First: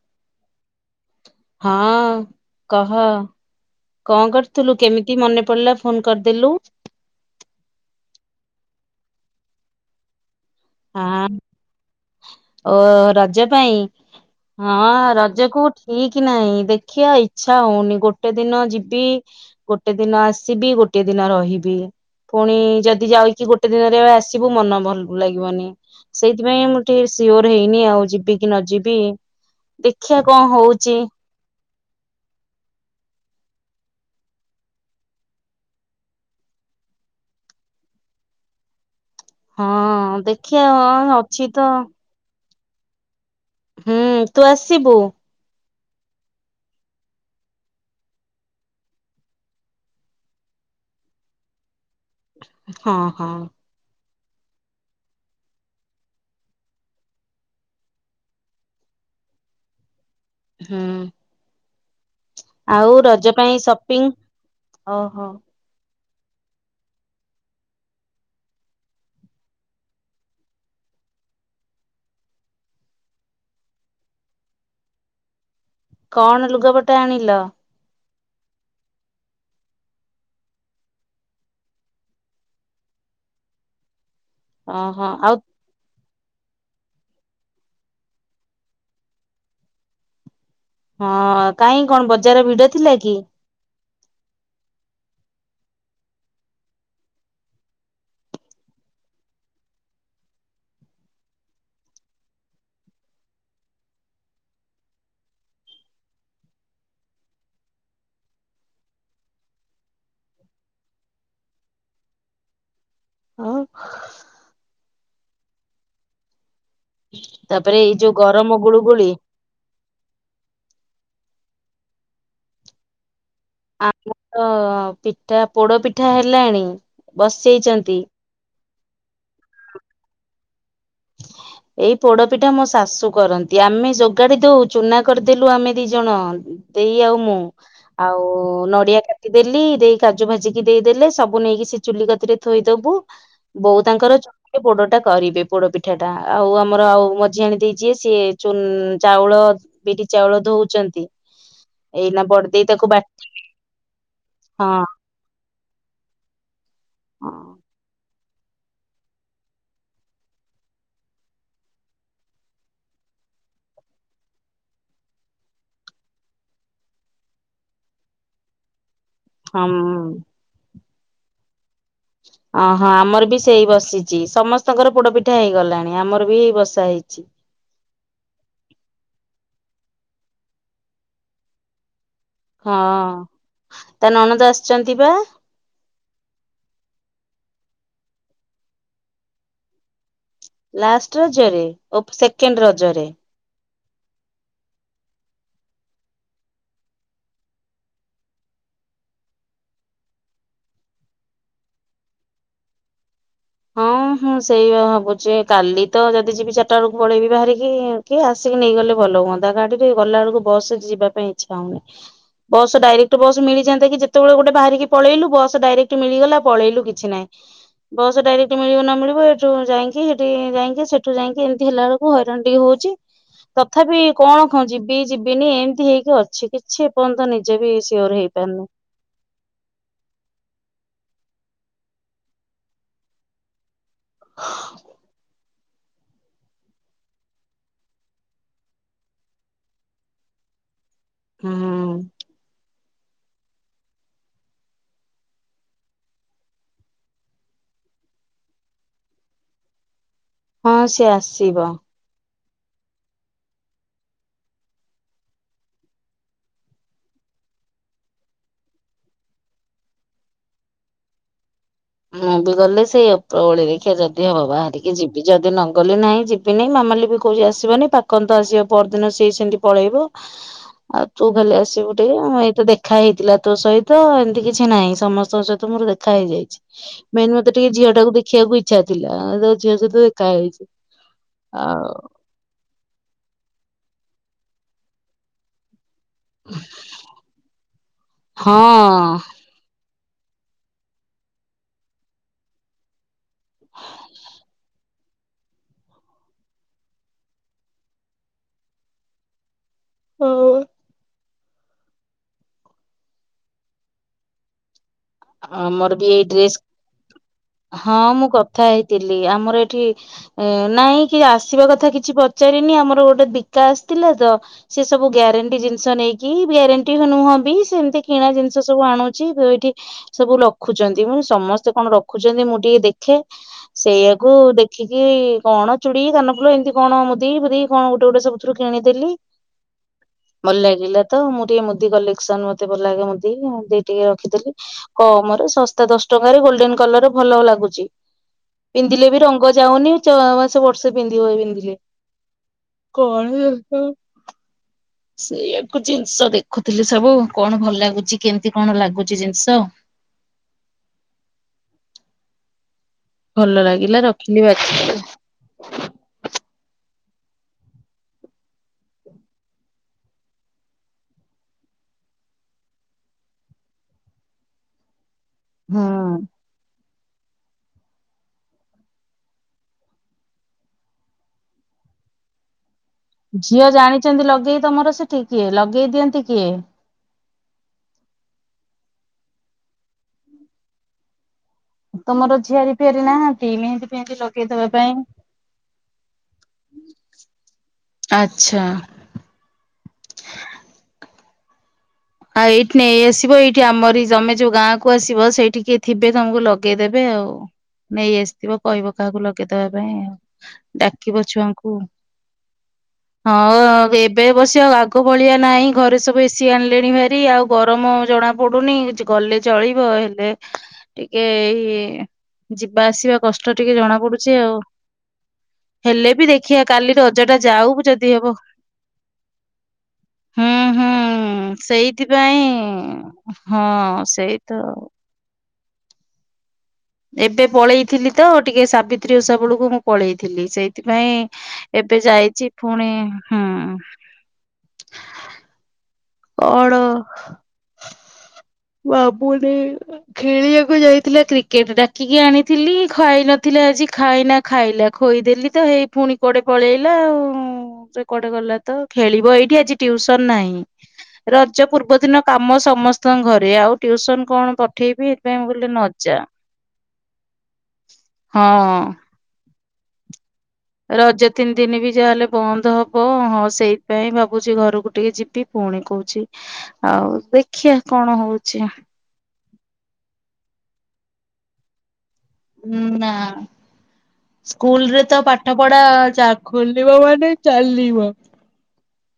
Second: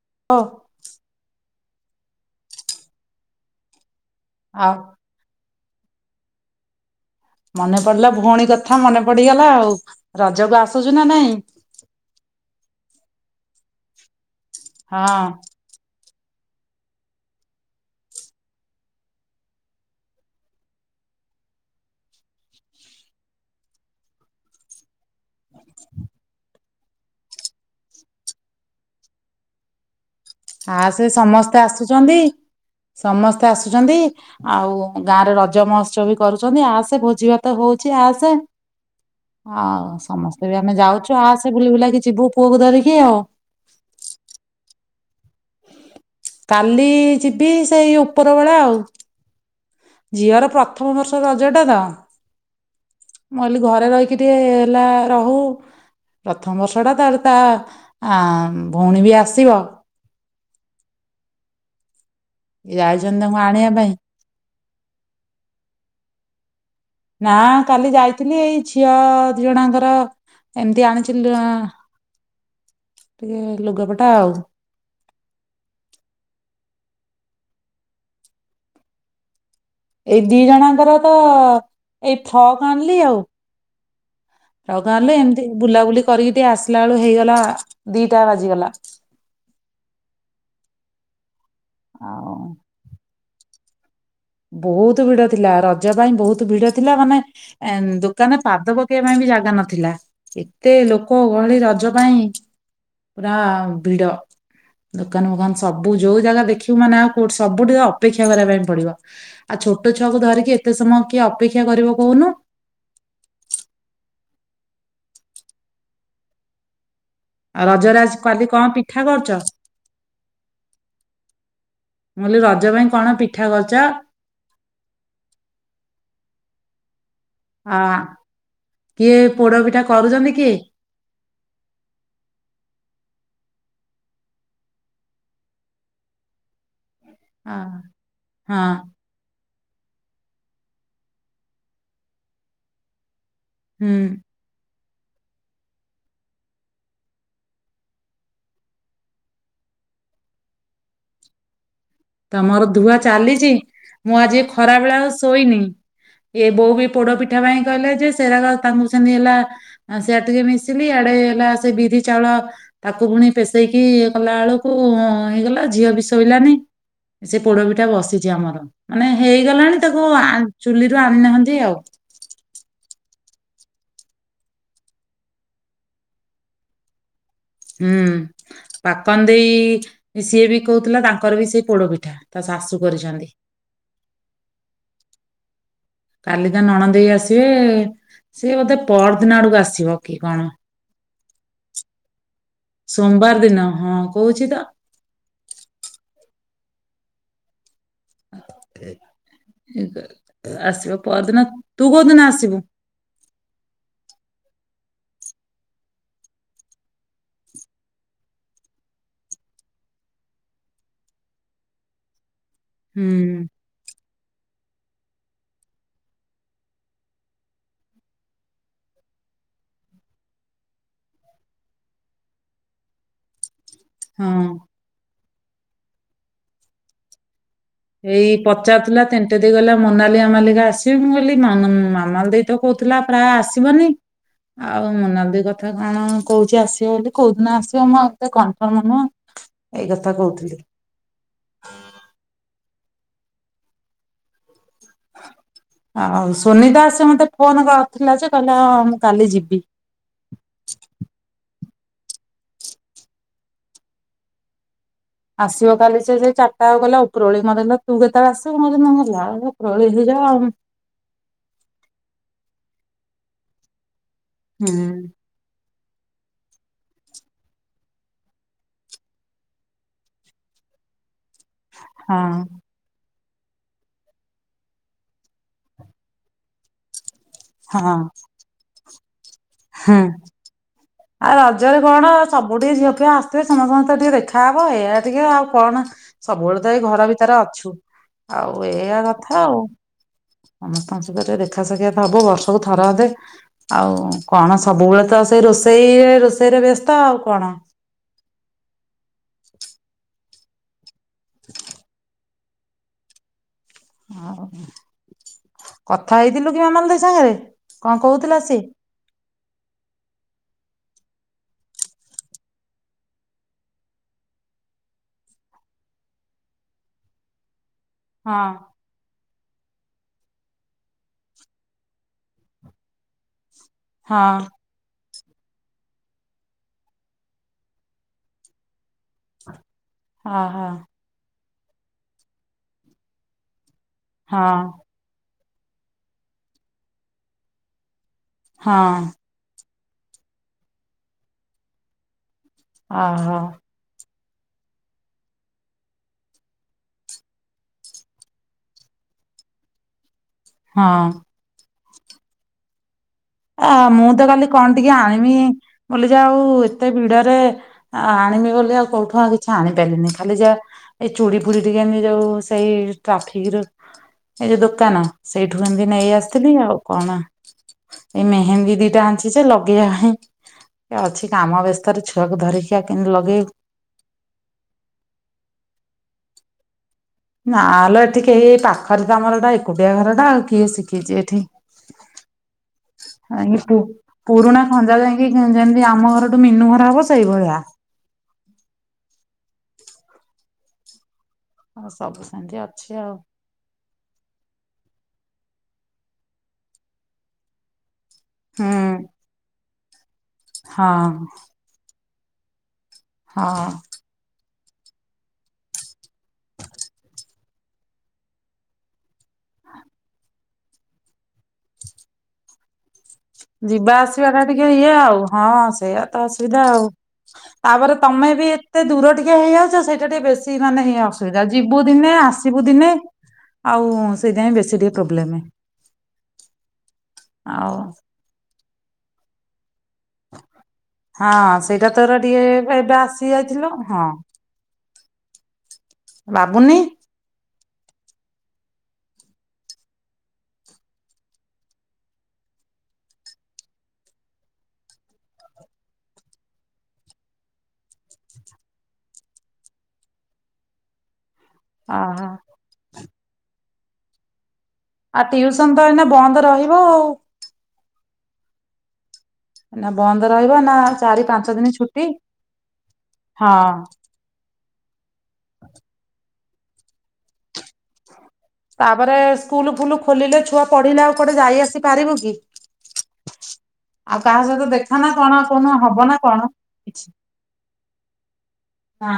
[unintelligible] ହଁ କହ। କଣ ଆଉ କରୁଥିଲୁ କେମିତି ମନେ ପଡିଲା ଫୋନ କରିଦେଲୁ ମନେ ପଡିଲା ଭଉଣୀ କଥା ମନେ ପଡିଗଲା ଆଉ ର ହଁ ଓ ରଜ ପାଇଁ ହଁ ରଜ କୁ ଠିକ କି ନାଇଁ ଦେଖିବା ଇଚ୍ଛା ହଉନି ଗୋଟେ ଦିନ ଯିବି ଗୋଟେ ଦିନ ଆସିବି ଗୋଟେ ଦିନ ରହିବି ପୁଣି ଯଦି ଯାଇକି ଗୋଟେ ଦିନରେ ଆସିବୁ ମନ ଭଲ ଲାଗି ଲାଗିବନି ସେଇଥିପାଇଁ ମୁଁ ଟିକେ ସିଓର ହେଇନି ଆଉ ଯିବି କି ନ ଯିବି ଦେ ଖିବା କଣ ହଉଛି ସୁଛନ୍ତି ସମସ୍ତେ ଆସୁଛନ୍ତି ଆଉ ଗାଁରେ ରଜ ମହତ୍ସବ ବି କରୁଛନ୍ତି ଆସେ ଭୋଜି ଭାତ ହଉଛି ଆସେ। ଆଉ ହଁ ସମସ୍ତେ ବି ଦେଖିବା ଆମେ ଯାଉଛୁ ହଁ ଅଛି ଆସେ ତ ବୁଲି ବୁଲାକି ଯିବୁ। ପୁଅକୁ ଧରିକି ଆଉ ହୁଁ ତୁ ଆସିବୁ। କାଲି ଯିବି ସେଇ ଉପର ବେଳା ଆଉ ଝିଅର ପ୍ରଥମ ବର୍ଷ ରଜ ଟା ତ ହଁ ହଁ ମୁଁ କହିଲି ଘରେ ରହିକି ଟିକେ ହେଲା ରହୁ ପ୍ରଥମ ବର୍ଷ ଟା ତାର ତା ଆ ଭଉଣୀ ବି ଆସିବ। ହୁଁ। ଆଉ ଯାଇଛନ୍ତି ରଜ ତାଙ୍କୁ ପାଇଁ ଆଣିବା ସପିଙ୍ଗ ଓହୋ ନା କାଲି ଯାଇଥିଲି ଏଇ ଝିଅ ଦି ଜଣଙ୍କର ଏମିତି ଆଣିଛିି ଟିକେ ଲୁଗାପଟା ଆଉ। କଣ ଲୁଗାପଟା ଆଣିିଲ? ଏଇ ଦି ଜଣଙ୍କର ତ ଏଇ ଫ୍ରକ ଆଣିଲି ଆଉ। ଫ୍ରକ୍ ଓହୋ ଆଣିଲି ଆଉ ଏମିତି ବୁଲାବୁଲି କରିକି ଟିକେ ଆସିଲା ବେଳୁ ହେଇଗଲା ଦିଟା ବାଜିଗଲା। ହଁ। କାହିଁ କଣ ଆଉ ବଜାର ଭିଡ ଥିଲା କି? ବହୁତ ଭିଡ ଥିଲା। ରଜ ପାଇଁ ବହୁତ ଭିଡ ଥିଲା ମାନେ ଏ ଦୋକାନରେ ପାଦ ପକେଇବା ପାଇଁ ବି ଜାଗା ନଥିଲା। ଏତେ ଲୋକ ଗହଳି ରଜ ପାଇଁ ପୁରା ଭିଡ ଦୋକାନ ମୋକାନ ସବୁ ଯୋଉ ଜାଗା ଦେଖିବୁ ମାନେ ଆଉ କୋଉଠି ସବୁଠି ଅପେକ୍ଷା କରିବା ପାଇଁ ପଡିବ। ଆଉ ଛୋଟ ଛୁଆକୁ ଧରିକି ଏତେ ସମୟ କିଏ ଅପେକ୍ଷା କରିବ କହୁନୁ? ଆଉ। ଆଉ ତାପରେ ଏଇ ରଜରେ ଯୋଉ ଆଜି କାଲି ଗରମ କଣ ଗୁଳୁ ପିଠା ଗୁଳି କରୁଚ? ମୁଁ କଇଲି ରଜ ପାଇଁ କଣ ପି ଆମର ତ ପିଠା ପୋଡ ପିଠା ହେ ଲାଣି ଆ ବସେଇଚନ୍ତି। କିଏ ପୋଡ ପିଠା କରୁଛନ୍ତି କିଏ? ଏଇ ପୋଡପିଠା ମୋ ଶାଶୁ କରନ୍ତି ଆମେ ଯୋଗାଡି ଦଉ ଚୁନା କରିଦେଲୁ ଆମେ ଦି ଜଣ ଦେଇ ଆଉ ମୁଁ ଆ ଆଉ ହଁ ନଡିଆ କାଟିଦେଲି ଦେଇ କାଜୁ ଭାଜିିକି ଦେଇଦେଲେ ସବୁ ନେଇକି ସେ ଚୁଲି କତିରେ ଥୋଇଦବୁ ବୋଉ ହୁଁ ତାଙ୍କ ର [unintelligible] ଲି ରେ ପୋଡ ଟା କରିବେ ପୋଡ଼ ପି ପିଠା ଟା ଆଉ ଆମର ଆଉ ମଝି ଆଣି ଦେଇ ଯିଏ ସିଏ ଚୁନ ଚାଉଳ ବିରି ଚାଉଳ ଧୋଉଚନ୍ତି ତମର ଧୂଆ ଚାଲିଛି ମୁଁ ଆଜି ଖରା ହଁ ବେଳେ ଆଉ ଶୋଇନି। ଏ ବୋଉ ବି ପୋଡ ପିଠା ପାଇଁ କହିଲା ଯେ ସେରାଗ ତାଙ୍କୁ ସେମତି ହେଲା ସିଆଡେ ଟିକେ ମିଶିଲି ଆଡେ ହେଲା ସେ ବିରି ଚାଉଳ ତାକୁ ପୁଣି ପେଷେଇକି କଲା ବେଳକୁ ଅ ହେଇଗଲା ଝିଅ ବି ଶୋଇଲାନି ସେ ପୋଡପିଠା ବସିଛି ଆମର। ମାନେ ହେଇଗଲାଣି ତାକୁ ହଁ ଚୁଲିରୁ ଆଣିନାହାନ୍ତି ଆଉ। ଅହଁ ଆମର ବି ସେଇ ବସିଛି ସମସ୍ତଙ୍କର ପୋଡ ପିଠା ହେଇଗଲାଣି ଆମର ବି ଏଇ ବସା ହେଇଛି। ହୁଁ ପାପନ ଦେଇ ସିଏ ବି କହୁଥିଲା ତାଙ୍କର ବି ସେଇ ପୋଡ ପିଠା। ହଁ ତା ନଣନ୍ଦ ଆସିଛନ୍ତି ବା। କାଲି ତା ନଣଦେଇ ଆସିବେ ସେ ବୋଧେ ପରଦିନ ଆଡକୁ ଆସିବ। କିି କଣ। [inaudible] କେନ୍ ରଜରେ ସୋମବାର ଦିନ ହଁ କହୁଛି ତ। ଆସିବ ପରଦିନ। ତୁ କୋଉ ଦିନ ଆସିବୁ? ହଁ ହଁ ସେୟା ଭାବୁଛି କାଲି ତ ଯଦି ଯିବି ଚାରିଟା ବେଳକୁ ପଳେଇବି ବାହାରିକି କି ଆସିକି ନେଇଗଲେ ଭଲ ହୁଅନ୍ତା ଗାଡିରେ ଗଲା ବେଳକୁ ବସ ରେ ଯିବା ପାଇଁ ଇଚ୍ଛା ହଉନି। ବସ୍ ଡାଇରେକ୍ଟ ବସ୍ ହୁଁ ମିଳିଯାନ୍ତା କି ଯେ ସେତେବେଳେ ଗୋଟେ ବାହାରିକି ପଳେଇଲୁ ବସ ଡାଇରେକ୍ଟ ମିଳିଗଲା ପଳେଇଲୁ କିଛି ନାଇଁ ବ ଡାଇରେକ୍ଟ ମିଳିବ ନ ମିଳିବ ଏଠୁ ଯାଇକିସେଠି ଯାଇକି ସେଠୁ ଯାଇକି ଏମତି ହେଲା ବେଳକୁ ହଇରାଣ ଟିକେ ହଉଛି। ତଥାପି ହଁ କଣ କ ଯିବି ଯିବି ଦିନେ ଏମିତି ହେଇକି ଅଛି। କିଛି ଏପର୍ଯନ୍ତ ନ ଏଇ ପଚାରୁଥିଲା ତିନିଟେ ଦେଇ ଗଲା ମନାଲି ମାମାଲି କା ଆସ ମୁଁ କହିଲି ମାମାନ୍ ମାମାଲ ଦେଇ ତ କହୁଥିଲା ପ୍ରାୟ ଆସିବନି ଆଉ ମନା ଦି କ କଥା କଣ କହୁଛି ଆସିବ ବୋଲି କୋଉ ଦିନ ଆସିବ ମୁଁ ଆଉ ଏତେ କନଫର୍ମ ନୁହଁ ଏଇ କଥା କହୁଥିଲି। ହୁଁ। ଆଉ ସୁନିତା ଆସେ ମତେ ଫୋନ କରିଥିଲା ଯେ କହିଲା ହଁ ମୁଁ କାଲି ଯିବି। ହଁ ସିଏ ଆସିବ। ଆସିବ କାଲି ସେ ଯେ ଚାରଟା ବେଳୁ କହିଲା ଉପରଓଳି ମୋତେ କହିଲା ତୁ କେତେବେଳେ ଆସିବୁ? ମୁଁ କହିନି ମୁଁ ଯା ହେଇଯାଉ ଉପରଓଳି ଯିବା ଆଉଁ। ମୁଁ ବି ଗଲେ ସେଇ ଉପରଓଳି ଦେଖିଆ ଯଦ୍ ତେ ବାବା ହୁଁ ଟିକେ ଯିବି ଯଦି ନ ଗଲେ ନାହିଁ ଯିବିିନି ମାମାଲି ବି କହୁଛି ଆସିବନି ପାକନ୍ ତ ଆସିବ ପରଦିନ ସିଏ ସେମିତି ପଳେଇବ ଆଉ ତୁ ଖାଲି ଆସିବୁ ହଁ ଟିକେ ଏଇତ ଦେଖା ହେଇଥିଲା ତୋ ସହିତ ଏମିତି କିଛି ନାହିଁ ସମସ୍ତଙ୍କ ସହିତ ମୋର ଦେଖା ହେଇଯାଇଛି। [inaudible] ମେନ୍ ମୋତେ ଟିକେ ଝିଅ ହଁ ଟାକୁ ଦେଖିବାକୁ ଇ ଛା ଥିଲା ଯା ଝିଅ ହୁଁ ସହିତ ଦେଖା ହେଇଛି। ଆଉ ରଜରେ କଣ ସବୁଠି ଝିଅ ଫିଅ ଆସଥିବେ। ସମସ୍ତଙ୍କ ସହିତ ଟିକେ ଦେ ଖାଅବ ଏଇଆ ଟିକେ ଆଉ କଣ ସବୁବେଳେ ତ ଏଇ ଘର ଭିତରେ ଅଛୁ ଆଉ ହଁ ଏଇଆ କଥା ଆଉ। ସମସ୍ତଙ୍କ ସହିତ ଟିକେ ଦେଖା ସାକ୍ଷାତ ହବ ବର୍ଷକୁ ଥର ଅଧେ। ଆଉ କଣ ସବୁବେଳେ ତ ସେ ରୋଷ ସେଇ ରୋଷେଇରେ ବ୍ୟସ୍ତ ଆଉ କଣ। ହୁଁ ଉଁ [inaudible] ଆଉ ଆ ଆମର ବି କଥା ଏଇ ହେଇଥିଲୁ କି ଡ୍ରେସ ମାମାଲି ଦେଇ ସାଙ୍ଗରେ କଣ ହଁ ମୁଁ କହୁଥିଲା ସିଏ? କଥା ହେଇଥିଲି ଆମର ଏଇଠି ନାଇଁ କି ଆସିବା କଥା କିଛି ପଚାରିନି ଆମର ଗୋଟେ ବିକା ଆସିଥିଲା ତ ସେ ସବୁ ଗ୍ୟାରେଣ୍ଟି ଜିନିଷ ନେଇକି ଗ୍ୟାରେଣ୍ଟି ନୁହଁ ବି ସେମିତି କିଣା ହଁ ଜିନିଷ ସବୁ ଆଣୁଛି। ଠି ସବୁ ରଖୁଛନ୍ତି ମୁ ସମସ୍ତେ କଣ ରଖୁଛନ୍ତି ମୁଁ ଟିକେ ଦେଖେ। ହଁ ସେଇଆକୁ ଦେଖିକି କି କଣ ଚୁଡ଼ି କାନଫୁଲ ଏମିତି କଣ ମୁଦି ଫୁଦି କଣ ଗୋଟେ ଗୋଟେ ସବୁଥିରୁ କିଣିଦେଲି। ଭଲ ଓହୋ ଲାଗିଲା ତ ମୁଁ ଟିକେ ମୁଦି କଲେକ୍ସନ ମତେ ଭଲ ଲାଗେ ମୁଦି ଟିକେ ହଁ ରଖିଥିଲି। ତମର ଶସ୍ତା ଦଶ ଟଙ୍କାରେ ଗୋଲଡେନ କଲର ଭଲ ଲାଗୁଛି। ହଁ ହଁ ପିନ୍ଧିଲେ ବି ରଙ୍ଗ ଯାଉନି ଛଅ ମାସ ବର୍ଷେ ପିନ୍ଧିବ ପିନ୍ଧିଲେ। ଓହୋ କଣ [inaudible] ସେଇଆାକୁ ଜିନିଷ ଦେଖୁଥିଲି ସବୁ କଣ ଭଲ ଲାଗୁଛି କେମିତି କଣ ଲାଗୁଛି ଜିନିଷ ହଁ ଭଲ ଆ ଲାଗିଲା ମୁଁ ତ ରଖିଲି କାଲି କଣ ବାଛି ଟିକେ ଆଣିବି ବୋଲି ଆଉ ଏତେ ବିିଡରେ ଆଣିବି ବୋଲିଲେ ଆଉ କୋଉଠୁ ଆଉ କିଛି ଆଣିପାରିଲିନି। ଖାଲି ଯାହା ଏଇ ଚୁଡ଼ି ଫୁଡି ଟିକେ ଏମ ଯୋଉ ସେଇ ଟ୍ରାଫିକ ଏଇ ଯୋଉ ଦୋକାନ ସେଇଠୁ କେମତି ହୁଁ ନେଇ ଆସିଥିଲି ଆଉ। କଣ ଏଇ ମେହେନ୍ଦୀ ଦିଟା ଆଣିଛି ଯେ ଲଗେଇବା ପାଇଁ ଅଛି କାମ ବ୍ୟସ୍ତ ଛୁଆକୁ ଧରିକି ଆଉ କେମିତି ଲଗେଇବୁ। ଝିଅ ଜାଣିଛନ୍ତି ଲଗେଇ ତମର ସେ ଠି କିଏ ଲଗେଇ ଦିଅନ୍ତି କି କି ନାଲୋ ଏଠି କେହି ପାଖରେ ଆମର ଏଟା ଏକୁଡିଆ ଘର ଟା ଆଉ କିଏ ଶିଖିଛି ଏଠି। ତମର ଝିଆରି ଫିଆରି ନାହାନ୍ତି ମେହେନ୍ଦୀ ଫେହେନ୍ଦୀ ପୁରୁଣା ଲଗେଇଦବା ପାଇଁ? ଖଞ୍ଜା ଯାଇକି ଯେମିତି ଆମ ଘରଠୁ ମିନୁ ଘର ହବ ସେଇଭଳିଆ। ଆଚ୍ଛା। ଆଉ ସବୁ ଆଉ ସେମିତି ଏଇଠି ନ ଅଛି ଆଉ। ଆସିବ ଏଇଠି ଆମର ତମେ ଯୋଉ ଗାଁ କୁ ଆସିବ ସେଇଠି କି ଥିବେ ତମକୁ ଲଗେଇଦେବେ ଆଉ। ନେଇ ଆସିଥିବ କହିବ ହୁଁ କାହାକୁ ଲଗେଇଦବା ପାଇଁ। ଡାକିବ ହଁ ଛୁଆଙ୍କୁ ହଁ ଏବେ ବସି ଆଗ ଭଳିଆ ନାହିଁ ଘରେ ସବୁ ଏସି ଆଣିଲି ଣି ଭାରି ଆଉ ଗରମ ଜଣା ପଡୁନି ଗଲେ ଚଳିବ ହେଲେ ଟିକେ ଏଇ ଯିବା ଆସିବା କଷ୍ଟ ଟିକେ ଯିବା ଜଣା ପଡୁଛି ଆସିବାଟା ଆଉ ଟିକେ ଇଏ ଆଉ ହଁ ସେଇଆା ହେଲେ ତ ବି ଦେଖିବା ଅସୁବିଧା ଆଉ କାଲି ରଜ ଟା ଯାଉ ତାପରେ ଯଦି ତମେ ହବ ବି ଏତେ ଦୂର ଟିକେ ହେଇଯାଉଛ ସେଇଟା ଟିକେ ହୁଁ ବେଶୀ ମାନେ ହୁଁ ଇଏ ଅସୁବିଧା ଯିବୁ ଦିନେ ସେଇଥିପାଇଁ ଆସିବୁ ଦିନେ ହଁ ଆଉ ସେଇ ତ ସେଇଥିାଇଁ ବେଶୀ ଟିକେ ପ୍ରୋବ୍ଲେମ୍ [inaudible] ଏବେ ପଳେଇଥିଲି ତ ଟିକେ ସାବିତ୍ରୀ ଓଷା ବେଳକୁ ମୁଁ ପଳେଇଥିଲି ହଁ ସେଇଥିପାଇଁ ସେଇଟା ଏବେ ତୋର ଟିକେ ଯାଇଛି ପୁଣି ଏବେ ଆସି ହୁଁ ଯାଇଥିଲୁ ହଁ ବାବୁନି କଣ? ବାବୁଣ ଖେଳିବାକୁ ଯାଇଥିଲା କ୍ରିକେଟ ଡାକିକି ଆଣିଥିଲି ଖୁଆଇ ନଥିଲା ଆଜି ଖାଇନା ଖାଇଲା ଖଦେଲି ତ ହେଇ ପୁଣି କୁଆଡେ ପଳେଇଲା ଆଉ ସେ କଆଡେ ଗଲା ତ ଖେଳିବ ଏଇଠି ଆଜି ଟୁଇସନ ନାହିଁ। ରଜ ପୂର୍ବଦିନ ଓହୋ କାମ ସମସ୍ତଙ୍କ ଘରେ ଆଉ ଟୁଇସନ କଣ? ପଠେଇବି ଏଥିପାଇଁ ଆଉ ମୁଁ କହିଲି ଉସନ ତ ଏଇନା ନଯା। ବନ୍ଦ ରହିବ ଆଉ। ହଁ ମ ବନ୍ଦ ରହିବ ନା ଚାରି ରଜ ପାଞ୍ଚ ତିନି ଦିନ ବି ଛୁଟି ଯାହାହେଲେ ବନ୍ଦ ହବ ହଁ ସେଇପାଇଁ ଭାବୁଛି ଘରକୁ ଟିକେ ଯିବି ପୁଣି କହୁଛି ଆଉ ଦେଖିବା କଣ ହଉଛି? ତାପରେ ସ୍କୁଲ ଫୁଲ ଖୋଲିଲେ ଛୁଆ ପଢିଲେ ଆଉ କୋଟେ ଯାଇ ଆସି ପାରିବୁ କି? ନା ଆଉ କାହା ସହିତ ଦେଖା ସ୍କୁଲରେ ନା ତ କଣ ପାଠ କଉଦିନ ପଢା ହବ ନା କଣ ଖୋଲିବ କିଛି ମାନେ ଚାଲିବ ନା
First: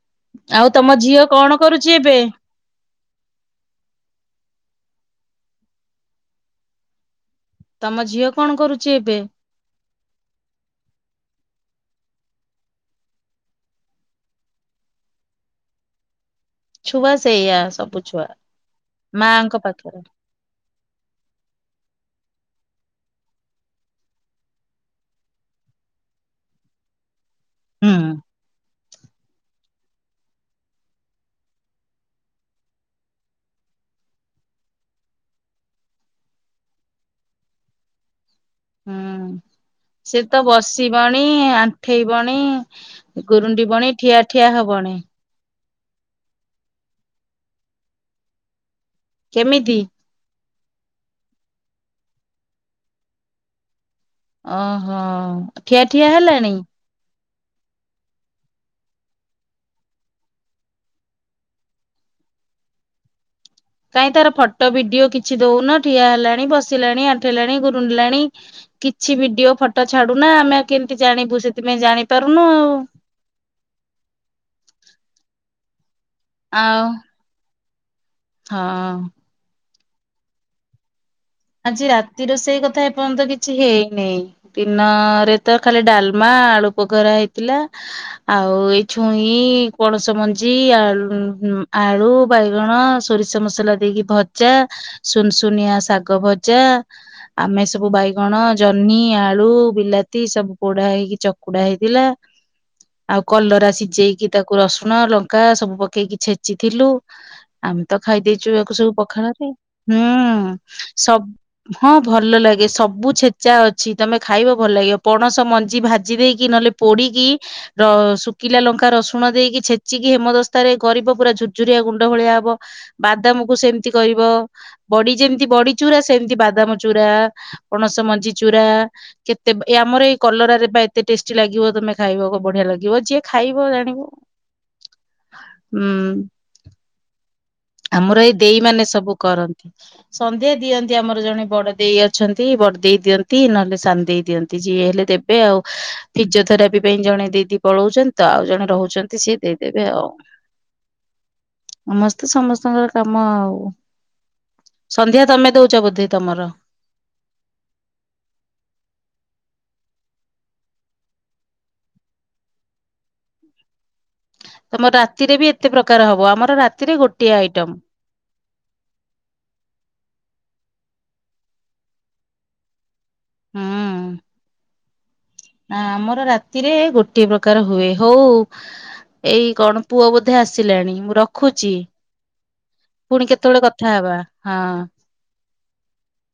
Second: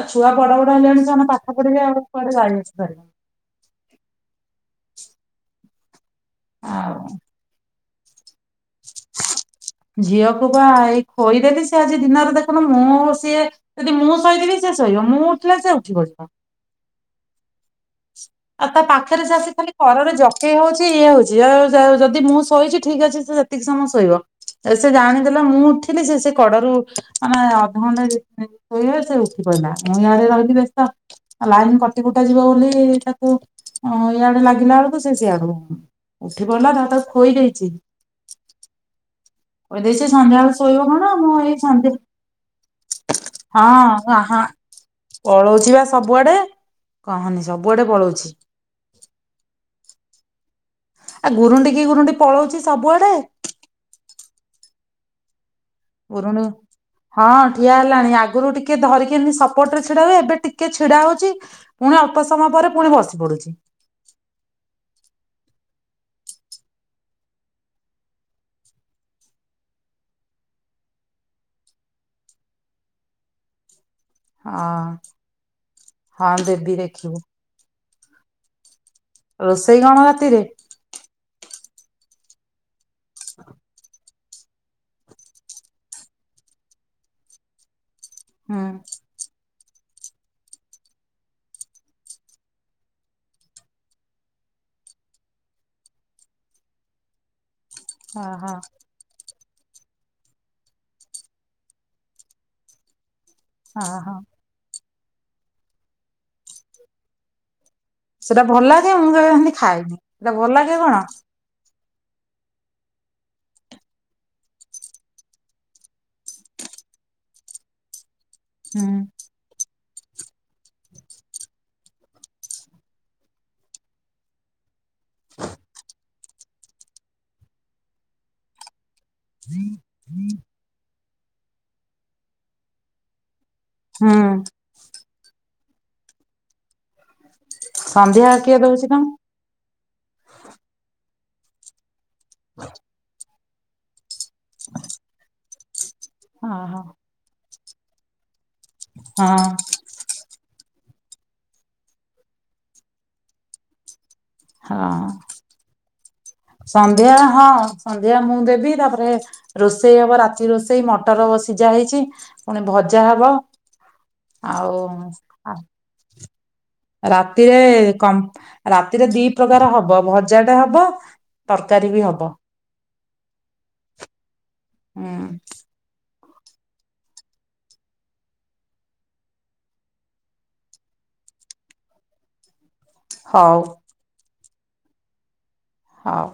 ଆଉ ଛୁଆ ପଡ ଆଉ ବଡ ତମ ହେଲାଣି ଝିଅ ସେମାନେେ ପାଠ କଣ ପଢିକି କରୁଛି ଆଉ ଏବେ? କୁଆଡେ ଯାଇ ଆସିପାରିବ ହଁ ତମ ଝିଅ କଣ କରୁଛି ଏବେ? ଝିଅକୁ ବା ଏଇ ଖୋଇଦେଲି ସେ ଆଜି ଦିନରେ ଦେଖନ ମୁଁ ସିଏ ଯଦି ମୁଁ ଶହିଥିବି ସେ ସଇବ ମୁଁ ଉଠିଲେ ସେ ଉଠି ପଡିବ ଛୁଆ ସେୟ ଆଉ ତା ପାଖରେ ଚା ଆସି ଖାଲି ପାଖରେ କରରେ ଜକେଇ ହଉଛି ଇଏ ହଉଛି ଯଦି ମୁଁ ଶୋଇଛି ଠିକ ଅଛି ସେ ସେତିକି ସମୟ ଶୋଇବ ସେ ଜାଣିଦେଲା ମୁଁ ଉଠିଲି ସେ ସେ କଡରୁ ଆମ ହୁଁ ଅର୍ଧଘଣ୍ଟା ଯ ଶୋଇ ସେ ଉଠି ପଡିଲା ମୁଇଁ ଆଡରେ ରହିଲି ବସ୍ତ ଲାଇନ କଟି କୁଟା ଯିବ ବୋଲି ସେ ତାକୁ ଇଆଡେ ଲାଗିଲା ବେଳକୁ ସେ ସଇଆଡ ଉଠି ପଡିଲା ତା ତାକୁ ଖଇ ଦେଇଛି। ହୁଁ ଖୋଇ ଦେଇଛି ସେ ତ ସନ୍ଧ୍ୟାବେଳେ ଶୋଇବ କଣ ବସିବଣି ମୁଁ ଏଇ ସନ୍ଧ୍ୟା ଆଣ୍ଠେଇବଣି ଗୁରୁଡିିବଣି ହଁ ଠିଆ ହଁ ଠିଆ ହବଣି ପଳଉଛି ବା ସବୁଆଡେ କହନି ସବୁଆଡେ ପଳଉଛି। କେମିତି? ଆଉ ଗୁରୁଣ୍ଡି ଗୁରୁଣ୍ଡି ପଳଉଛି ସବୁଆଡେ ଅହୋ। ଠିଆଠିଆ ଗୁରୁଣ୍ଡି ହେଲାଣି ହଁ ଠିଆ ହେଲାଣି ଆଗରୁ ଟିକେ ଧରିକି ଏମିତି ସପୋଟ ରେ ଛିଡା ହୁଏ ଏବେ ଟିକେ ଛିଡା ହଉଛି ପୁଣି ଅଳ୍ପ ସମୟ ପରେ ପୁଣି ବସି ପଡୁଛି। କାହିଁ ତାର ଫଟୋ ଭିଡିଓ କିଛି ଦଉନ ଠିଆ ହେଲାଣି ବସିଲାଣି ଆଣ୍ଠେଇଲାଣି ଗୁରୁଣ୍ଡିଲାଣି କିଛି ଭିଡିଓ ଫଟୋ ଛାଡୁନା ଆମେ ଆଉ କେମିତି ଜାଣିବୁ ସେଥିପାଇଁ ଜାଣିପାରୁନୁ ଆଉ। ହଁ ହଁ ଦେବି ଆଉ ଦେଖିବୁ। ହଁ ରୋଷେଇ କଣ ରାତିରେ? ଆଜି ରାତିର ସେଇ କଥା ଏପନ୍ତ କିଛି ହେଇନହିଁ ଦିନରେ ତ ଖାଲି ଡାଲମା ଆଳୁ ପଖରା ହେଇଥିଲା। ଆଉ ହୁଁ ଏଇ ଛୁଇଁ ପଣସ ମଞ୍ଜି ଆ ଆଳୁ ବାଇଗଣ ସୋରିଷ ମସଲା ଦେଇକି ଭଜା ସୁନସୁନିଆ ଶାଗ। ଙ୍ଗ ଭଜା ଆମେ ସବୁ ହଁ ବାଇଗଣ ହଁ ଜହ୍ନି ଆଡ ଆଳୁ ବିଲାତି ସବୁ ପୋଢା ହେଇକି ଚକୁଡା ହେଇଥିଲା। ଆଉ କଲରା ହଁ ହଁ ସିଝେଇକି ତାକୁ ରସ ଲୁଣ ଲଙ୍କା ସବୁ ପକେଇକି ଛେଚିଥିଲୁ। ଆମେ ତ ଖାଇ ସେଟା ଦେଇଛୁ ଭଲ ଏହାକୁ ସବୁ ପଖାଳରେ ହୁଁ। କେ କଣ ସବ ହଁ ଭଲ ଲାଗେ ସବୁ ଛେଚା ଅଛି ତମେ ଖାଇବ ଭଲ ଲାଗିବ ପଣସ ମଞ୍ଜି ଭାଜି ଦେଇକି ନହେଲେ ପୋଡିକି ର ସୁକ୍ କିଲା ହୁଁ ଲଙ୍କା ରସୁଣ ଦେଇକି ଛେ କିଚ କିି ହେମଦସ୍ତାରେ ଗରିବ ପୁରା ଝୁୁରଝୁରିଆ ଗୁଣ୍ଡ ଭଳିଆ ହବ ବାଦାମକୁ ସେମିତି କରିବ ବଡି ଯେମତି ମତି ବଡି ଚୁରା ସେମିତି ବାଦାମ ଚୁରା ପଣସ ମଞ୍ଜି ଚୁରା କେତେ ଆମର ଏଇ କଲରାରେ ବା ଏତେ ଟେଷ୍ଟି ଲାଗିବ ତମେ ଖାଇବାକୁ ବଢିଆ ଲାଗିବ ଯିଏ ଖାଇବ ଜାଣିବ। ହୁଁ ହୁଁ ଆମର ସନ୍ଧ୍ୟା ଏଇ କିଏ ଦେଇ ମାନେ ଦଉଛି ତମ ସବୁ କରନ୍ତି। ସନ୍ଧ୍ୟା ଦିଅନ୍ତି ଆମର ଜଣେ ବଡ ଦେଇ ଅ ଅଛନ୍ତି ବଟ ଦେଇ ଦିଅନ୍ତି ନ୍ତି଼ ନହେଲେ ସାନ ଦେଇ ଦିଅନ୍ତି ଯିଏ ହେଲେ ଦେବେ ଆଉ। ଫିଜିଓଥେରାପି ଓହୋ ପାଇଁ ଜଣେଇ ଦେଇବି ପଳଉଛନ୍ତି ତ ଆଉ। ଜଣେ ରହୁଛନ୍ତି ହଁ ସିଏ ଦେଇଦେବେ ଆଉ। ନମସ୍ ତ ସମସ୍ତଙ୍କର କାମ ଆଉ ହଁ ସନ୍ଧ୍ୟା ତମେ ଦଉଛ ବୋଧେ ତମର? ସନ୍ଧ୍ୟା ହଁ ସନ୍ଧ୍ୟା ମୁଁ ଦେବି ତାପରେ ରୋଷେ ରୋଷେଇ ହବ ରାତି ରୋଷେଇ ମଟର ସିଝା ହେଇଛି ପୁଣି ଭଜା ହବ। ଆଉ ତମ ରାତିରେ ବି ଏତେ ପ୍ରକାର ହବ ଆମର ରା ରାତିରେ କ ରାତିରେ ଦି ପ୍ରକାର ହବ ଭଜା ଟେ ହବ ତରକାରୀ ବି ହବ। ହୁଁ ହୁଁ ନା ଆମର ରାତ ରାତିରେ ଗୋଟିଏ ପ୍ରକାର ହୁଏ ହଉ ଏଇ କଣ ପୁଅ ବୋଧେ ଆସିଲାଣି ମୁଁ ରଖୁଛି। ପୁଣି ହଉ କେତେବେଳେ କଥା ହବା। ହଁ ହଉ।